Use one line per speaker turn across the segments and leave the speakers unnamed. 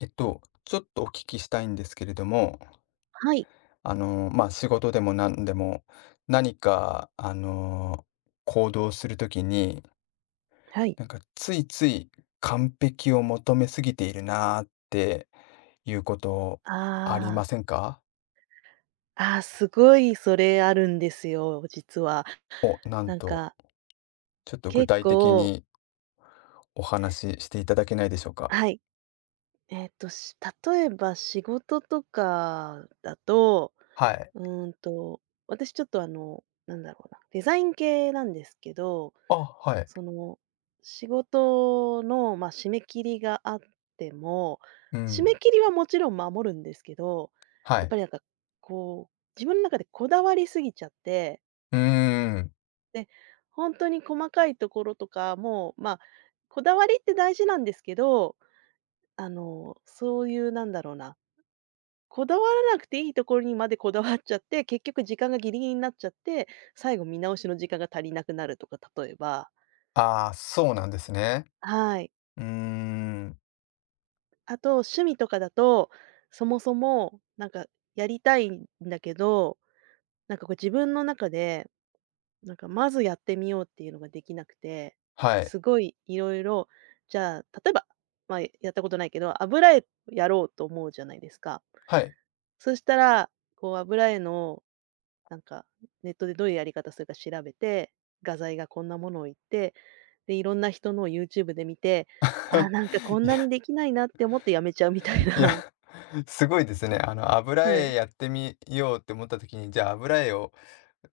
ちょっとお聞きしたいんですけれども、
はい。
まあ、仕事でも何でも、何か、行動するときに、
はい。
なんかついつい完璧を求めすぎているなーっていうことあり
あ
ま
あ、
せんか
ああ、すごいそれあるんですよ、実は。
を、なん
なん
と、
か、
ちょっと具
結
体的
構
にお話ししていただけないでしょうか。
はい。えっと、し例えば仕事とかだと、
はい。
うーんと、私ちょっとなんだろうな、デザイン系なんですけど、
あ、はい。
その、仕事の、締め切りがあっても、
う
締め
ん。
切りはもちろん守るんですけど、
は
やっ
い。
ぱりなんか、こう、自分の中でこだわりすぎちゃって。
うーん。
で、本当に細かいところとかも、まあ、こだわりって大事なんですけど、そういうなんだろうな、こだわらなくていいところにまでこだわっちゃって、結局時間がギリギリになっちゃって、最後見直しの時間が足りなくなるとか、例えば。
ああ、そうなんですね。
はい。
うーん。
あと趣味とかだと、そもそもなんかやりたいんだけど、なんかこう自分の中でなんか、まずやってみようっていうのができなくて、
はい。
すごいいろいろ。じゃあ、例えば、まあ、やったことないけど、油絵やろうと思うじゃないですか。
はい。
そしたら、こう油絵の、なんか、ネットでどういうやり方するか調べて、画材がこんなものを言って、で、いろんな人のを YouTube で見て、ああ、なんかこん
い
なに
や、
できないなって思ってやめちゃうみたい
いや、
な。
すごいですね。油
はい。
絵やってみようって思った時に、じゃあ油絵を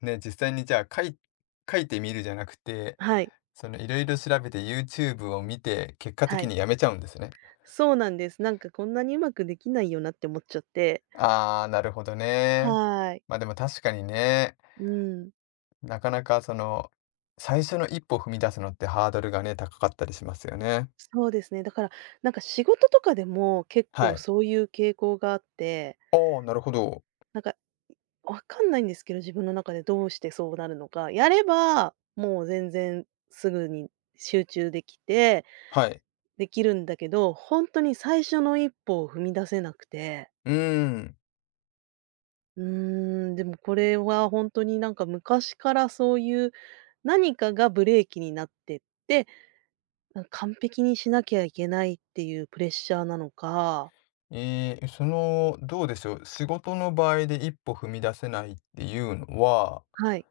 ね、実際にじゃあ描いてみるじゃなくて、
はい。
そのいろいろ調べて YouTube を見て、結果
は
的
い。
にやめちゃうんですね。
そうなんです。なんかこんなにうまくできないよなって思っちゃって。
ああ、なるほどね。
はーい。
まあでも確かにね、
うん。
なかなか最初の一歩踏み出すのってハードルがね、高かったりしますよね。
そうですね。だから、なんか仕事とかでも結
は
構
い。
そういう傾向があって、
ああ、なるほど。
なんか、わかんないんですけど、自分の中でどうしてそうなるのか。やれば、もう全然すぐに集中できて、
はい。
できるんだけど、本当に最初の一歩を踏み出せなくて。
うーん。
うーん、でもこれは本当になんか昔からそういう何かがブレーキになってって、完璧にしなきゃいけないっていうプレッシャーなのか。
ええ、どうでしょう、仕事の場合で一歩踏み出せないっていうのは、
はい、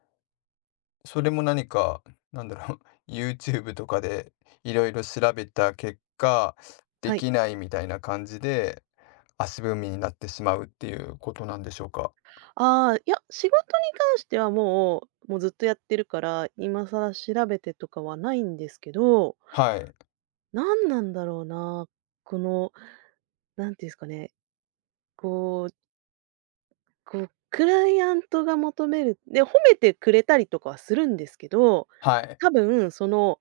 それも何か、なんだろう、YouTube とかでいろいろ調べた結果、で
はい。
きないみたいな感じで、足踏みになってしまうっていうことなんでしょうか？
ああ、いや、仕事に関してはもうずっとやってるから、今更調べてとかはないんですけど、
はい、
何なんだろうな、この、なんていうんですかね、こう、こう、クライアントが求めるで、褒めてくれたりとかはするんですけど、
はい。
多分その、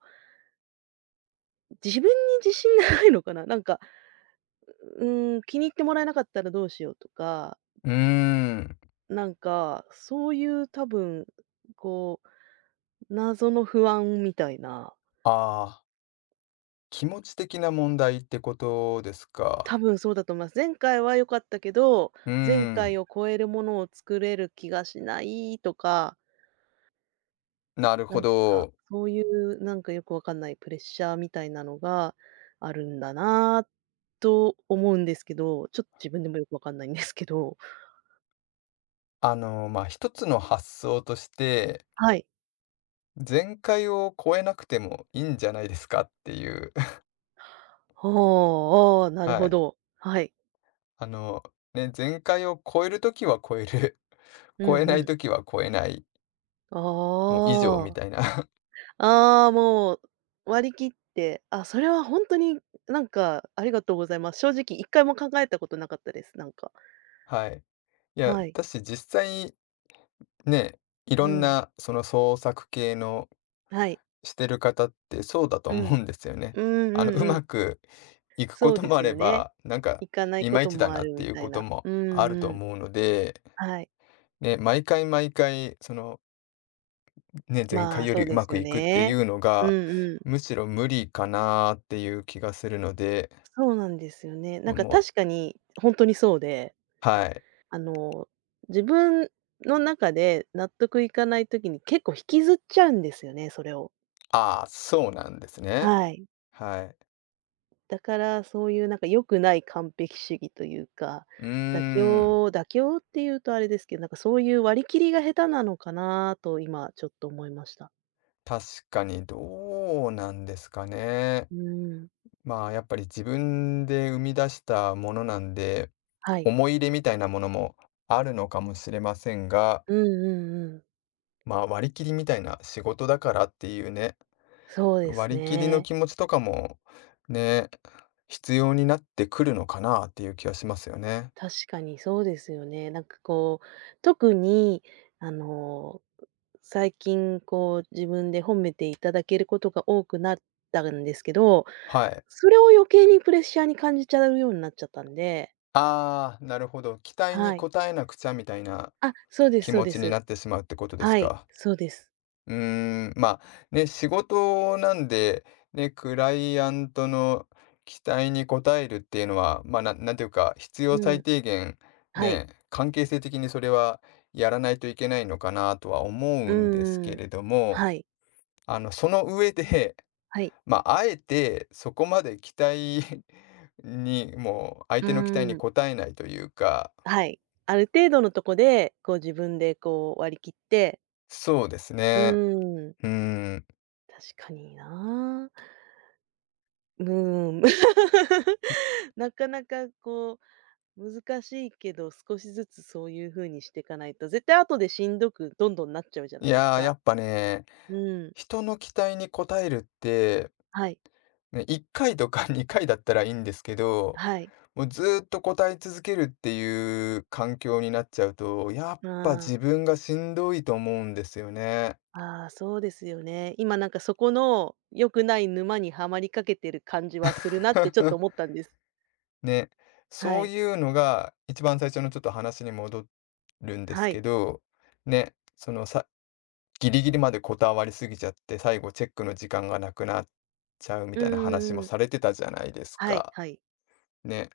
自分に自信がないのかな。なんか、気に入ってもらえなかったらどうしようとか、
うーん、
なんか、そういう多分、こ謎の不安みたいな。
ああ、気持ち的な問題ってことです
多
か。
分そうだと思います。前回は良かったけど、
うー
前回
ん、
を超えるものを作れる気がしないとか、
なる
な
ほ
んか、
ど。
そういうなんかよくわかんないプレッシャーみたいなのがあるんだなと思うんですけど、ちょっと自分でもよくわかんないんですけど。
ま、一つの発想として
はい。
前回を超えなくてもいいんじゃないですか」っていう、
ああ、ああ、なる
は
ほ
い。
ど。はい。
あの、ね、限界を超える時は超える、
う
超え
ん
な
う
い
ん。
時は超えない、
あ
もう以上み
あ。
たいな。
ああ、もう割り切って、あ、それは本当になんか、ありがとうございます。正直一回も考えたことなかったです、なんか。
はい。いや、
はい。
私実際ね、い
う
ろん
ん。
なその創作系の
はい。
してる方ってそうだと
うん。
思うんですよね。
うんう
う
んうん。
まくいくこ
そう
と
で
もあ
す
れ
よね。
ば、なんか
行かない
い
こ
まい
と
ちだ
もあ
なっ
る
て
み
いう
たい
こと
な。
も
う
あ
ん
ると
うん。
思うので、
はい。
ね、毎回毎回ね、前
ま
回
あ、
よ
そ
り
う
う
で
ま
す
く
よ
いくってい
ね。
うの
う
が、
んうん。
むしろ無理かなっていう気がするので、
そうなんですよね。なん
も
か
う
確かにほんとにそうで、
はい。
あの、自分の中で納得いかない時に結構引きずっちゃうんですよね、それを。
ああ、そうなんですね。
はい。
はい。
だから、そういうなんか良くない完璧主義というか、
うー
妥
ん、
協妥協っていうとあれですけど、なんかそういう割り切りが下手なのかなと今ちょっと思いました。
確かにどうなんですかね。
うーん。
まあ、やっぱり自分で生み出したものなんで、
はい。
思い入れみたいなものもあるのかもしれませんが、
うんうんうん。
まあ、割り切りみたいな仕事だからっていうね
そうです
割り切りの
ね。
気持ちとかも、ね、必要になってくるのかなっていう気はしますよね。
確かにそうですよね。なんかこう、特にあの、最近こう自分で褒めていただけることが多くなったんですけど、
はい。
それを余計にプレッシャーに感じちゃうようになっちゃったんで。
ああ、なるほど。期待に
はい。
応えなくちゃみたいな
あ、そうです
気
そう
持
で
ちに
す。
なってしまうってことです
はい、
か。
そうです。
うーん、まあ、ね、仕事なんで、ね、クライアントの期待に応えるっていうのは、まあ、なんていうか、必要
う
最
ん、
低限、
はい。
ね、関係性的にそれはやらないといけないのかなとは思
う
うんです
ー
け
ん。
れども、
はい、
その上で
はい。
まあ、あえてそこまで期待 に、もう相
うー
手の期待に
ん、
応えないというか、
はい。ある程度のとこで、こう自分でこう割り切って、
そうです
う
ね。
ーん、
うん。
確かにな。うーん。なかなかこう難しいけど、少しずつそういう風にしていかないと、絶対後でしんどくどんどんなっちゃうじゃ
い
ないです
やー、や
か。
っぱね、
うん、
人の期待に応えるって、
はい、
ね、1回とか 2回だったらいいんですけど、
はい。
もうずーっと応え続けるっていう環境になっちゃうと、やっ
あ
ぱ
あ。
自分がしんどいと思うんですよね。
ああ、そうですよね。今なんかそこの良くない沼にはまりかけてる感じはするなってちょっと 思ったんです。
ね、
は
そう
い。
いうのが一番最初のちょっと話に戻るんで
は
す
い。
けど、ね、そのギリギリまでこだわりすぎちゃって、最後チェックの時間がなくなっちゃうみ
うん
たいな話
う
も
んうん。
されてたじゃないです
はい
か。
はい。
ね、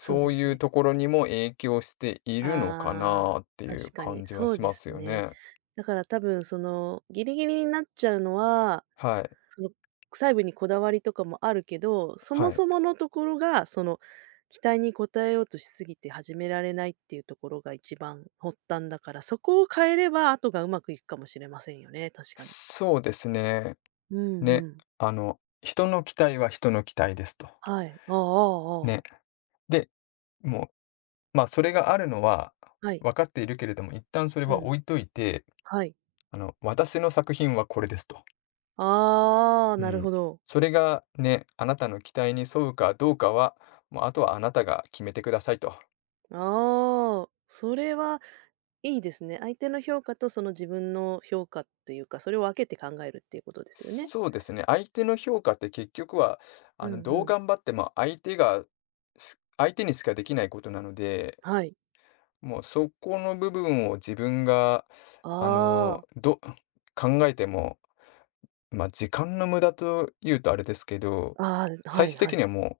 そうで
う
す
いう
ね。
ところにも影響しているのか
あ
な
あ、
ってい
確
う
かに。
感じは
そう
し
で
ま
す
すよ
ね。
ね。
だから多分そのギリギリになっちゃうのは
はい、
その、細部にこだわりとかもあるけど、そ
は
も
い。
そものところが、その、期待に応えようとしすぎて始められないっていうところが一番発端だから、そこを変えれば後がうまくいくかもしれませんよね、確かに。
そうですね。
うんう
ね、
ん。
人の期待は人の期待ですと。
はい。ああああああ。
ね。で、もうまあ、それがあるのは
はい。
分かっているけれども、一旦それ
う
は
ん。
置いといて、
はい。
私の作品はこれですと。
ああ、
う
なるほ
ん。
ど。
それがね、あなたの期待に沿うかどうかは、もうあとはあなたが決めてくださいと。
ああ、それはいいですね。相手の評価とその自分の評価というか、それを分けて考えるっていうことですよね。
そうですね、相手の評価って結局は、
うんう
どう
ん。
頑張っても相手が、相手にしかできないことなので、
はい。
もうそこの部分を自分が、
あ
あの、
あ。
ど考えてもまあ、時間の無駄と言うとあれですけど、
ああ、は
最
い
終
は
的に
い。
はもう、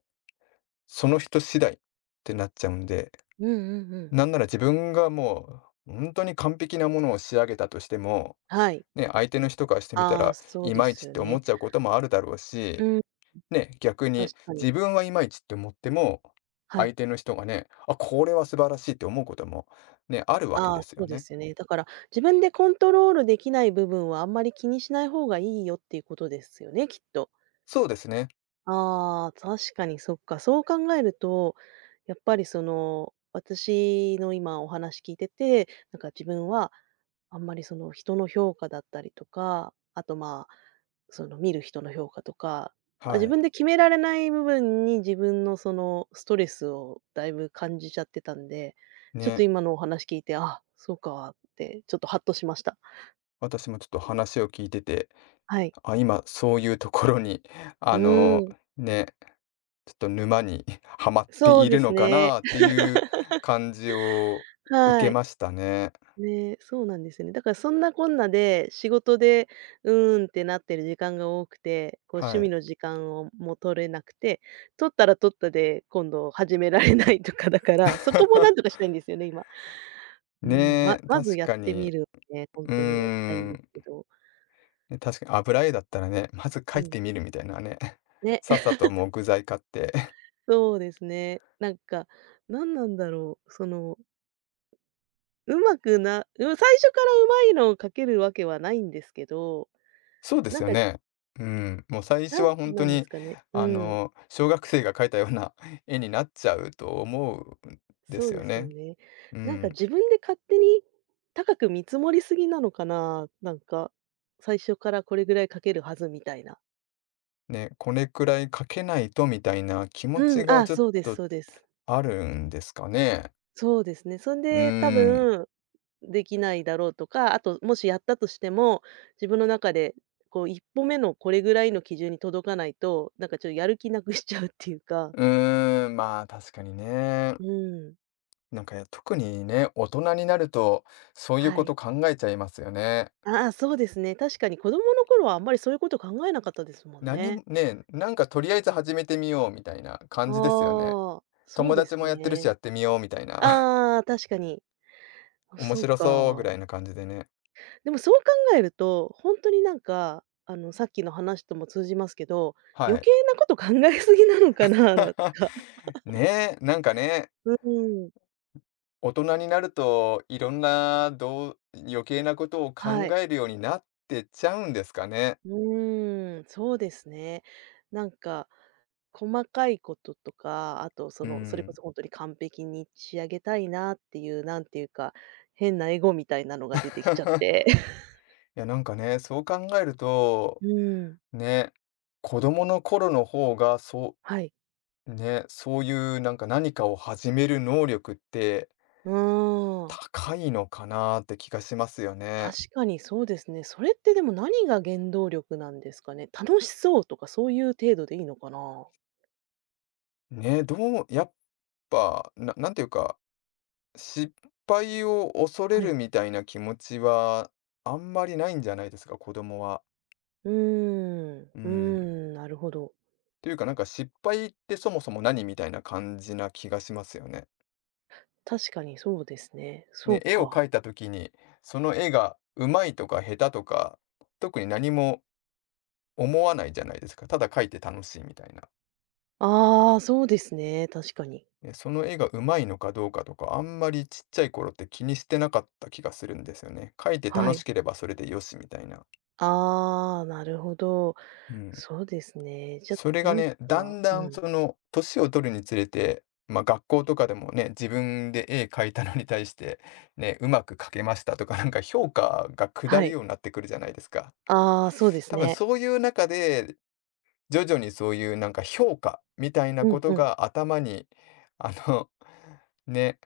その人次第ってなっちゃうんで、
うんうんうん。
なんなら自分がもう、本当に完璧なものを仕上げたとしても、
はい。
ね、相手の人からしてみた
ああ、
ら、
そう
い
で
まい
す
ちっ
よ
て思っ
ね。
ちゃうこともあるだろう
う
し、
ん、
ね、逆
確
に
かに。
自分はいまいちって思っても、
はい。
相手の人がね、あ、これは素晴らしいって思うことも、ね、あるわけ
あ
で
あ、
す
そ
よ
うで
ね。
すよね。だから、自分でコントロールできない部分はあんまり気にしない方がいいよっていうことですよね、きっと。
そうですね。
ああ、確かにそっか。そう考えると、やっぱりその、私の今お話聞いてて、なんか自分はあんまりその人の評価だったりとか、あとまあ、その見る人の評価とか、あ自
はい。
分で決められない部分に自分のそのストレスをだいぶ感じちゃってたんで、ちょっと
ね、
今のお話聞いて、あ、そうかってちょっとハッとしました。
私もちょっと話を聞いてて、
はい。
あ、今そういうところに、
う
あ
ー
の、
ん。
ね、ちょっと沼に はまって
そう
い
で
る
す
のか
ね。
なって いう感じを受
は
け
い。
ましたね。
ね、そうなんですよね。だからそんなこんなで、仕事で、うーんってなってる時間が多くて、こう趣
は
味
い。
の時間をも取れなくて、取ったら取ったで、今度始められないとかだから、そこもなんとか したいんですよね、今。うん、
ねえ、
まず
確
やっ
か
てみ
に。
るね、ほん
う
とにやりたい
ー
んです
ん。
けど。
ね、確かに油絵だったらね、まず
う
描い
ん、
てみるみたいなね。
ね、
さっさ ともう具材買って。
そうですね。なんか、なんなんだろう、その、上手くなうん、最初から上手いのを描けるわけはないんですけど、
そうで
な
す
ん
よ
か、
ね。うん。もう最
な
初
ん
は本
な
当
んです
に、
かね、うん。
小学生が描いたような 絵になっちゃうと思うんで
そう
す
で
よ
すよ
ね。
ね。
う
なんか
ん。
自分で勝手に高く見積もりすぎなのかな？なんか、最初からこれぐらいかけるはずみたいな。
ね、これくらいかけないとみたいな気持
うん、
ちが
あ、
ちょっ
そうです
と
そうです。
あるんですかね。
そうですね。そん
うー
で多
ん。
分できないだろうとか、あともしやったとしても、自分の中でこう一歩目のこれぐらいの基準に届かないと、なんかちょっとやる気なくしちゃうっていうか。
うーん、まあ確かにね。
うん。
なんか特にね、大人になるとそういう
は
こ
い。
と考えちゃいますよね。
ああ、そうですね。確かに子供の頃はあんまりそういうこと考えなかったですもん
何
ね。
もね、なんかとりあえず始めてみようみたいな感じですよね。
ああ、そう
友
で
達
す
もやってるしやっ
ね。
てみようみたいな。
ああ、確かに。あ、
面
そう
白
か。
そうぐらいな感じでね。
でもそう考えると、ほんとになんか、さっきの話とも通じますけど、
は
余
い。
計なこと考えすぎなのかな、なん か。
ねえ、なんかね、
うーん、
大人になると、いろんな余計なことを考
はい。
えるようになってっちゃうんですかね。
うーん、そうですね。なんか、細かいこととか、あとそ
う
の、それこ
ん。
そほんとに完璧に仕上げたいなっていう、なんていうか、変なエゴみたいなのが出てきちゃっ て。
いや、なんかね、そう考えると、
うーん、
ね、子供の頃の方が、そ
はい。
う、ね、そういうなんか何かを始める能力って
うーん。
高いのかなって気がしますよね。
確かにそうですね。それってでも何が原動力なんですかね。楽しそうとかそういう程度でいいのかな。
ね、やっぱ、なんていうか、失敗を恐れ
は
る
い。
みたいな気持ちはあんまりないんじゃないですか、子供は。
うーん、う
う
ー
ん。っ
ん、なるほど。
ていうか、なんか失敗ってそもそも何みたいな感じな気がしますよね。
確かにそうですね。そ
ね、
う
絵を
か。
描いた時に、その絵がうまいとか下手とか、特に何も思わないじゃないですか。ただ描いて楽しいみたいな。
ああ、そうですね。確かに。
ね、その絵がうまいのかどうかとか、あんまりちっちゃい頃って気にしてなかった気がするんですよね。描いて
は
楽
い。
しければそれでよしみたいな。
ああ、なるほど。
うん。
そうですね。じゃ、
それが
なん
ね、だ
か、
んだ
う
ん
ん。
その年を取るにつれて、まあ、学校とかでもね、自分で絵描いたのに対して、ね、うまく描けましたとか、なんか評価が下
は
る
い。
ようになってくるじゃないですか。
ああ、そうです
多分
ね。
そういう中で、徐々にそういうなんか評価みたいな
うん
こと
うん。
が頭に、あの、ね、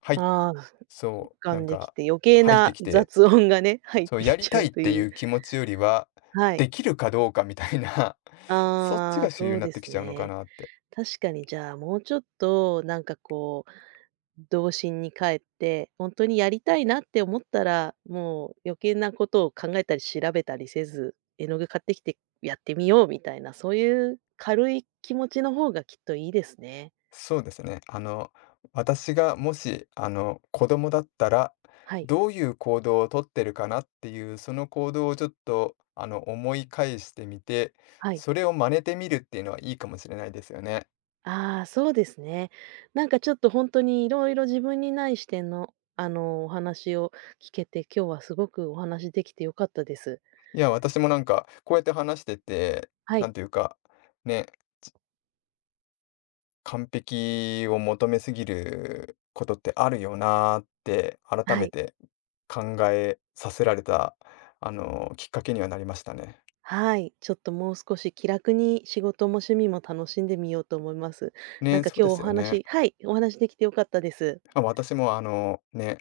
はい
ああ、
そう、
俯
な
瞰
ん
でき
か
て余計
入って
な
きて、
雑音がね、入っ
そう、
て
や
き
り
ちゃ
た
う
いっ
と
て
い
い
う。
う気持ちよりは、
はい。
できるかどうかみたいな、そっち
ああ、
が主流
そう
になっ
で
て
す
きちゃうのか
ね。
なって。
確かにじゃあ、もうちょっとなんかこう、童心に帰って、本当にやりたいなって思ったら、もう余計なことを考えたり調べたりせず、絵の具買ってきてやってみようみたいな、そういう軽い気持ちの方がきっといいですね。
そうですね。私がもし、子供だったら、
はい、
どういう行動をとってるかなっていう、その行動をちょっと、思い返してみて、
はい。
それを真似てみるっていうのはいいかもしれないですよね。
ああ、そうですね。なんかちょっと本当にいろいろ自分にない視点の、お話を聞けて、今日はすごくお話できて良かったです。
いや、私もなんか、こうやって話してて、
は
な
い、
んていうか、ね、完璧を求めすぎることってあるよなーって、改
は
め
い。
て考えさせられた、きっかけにはなりましたね。
はい、ちょっともう少し気楽に仕事も趣味も楽しんでみようと思います。なん
ね、
か
そう
今
で
日お
すよね。
話はい、お話できて良かったです。
まあ、私もね、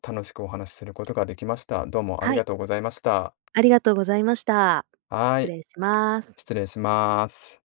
楽しくお話しすることができました。どうもあ
は
りが
い、
とうございました。
ありがとうございました。
は
失
い、
礼します。
失礼します。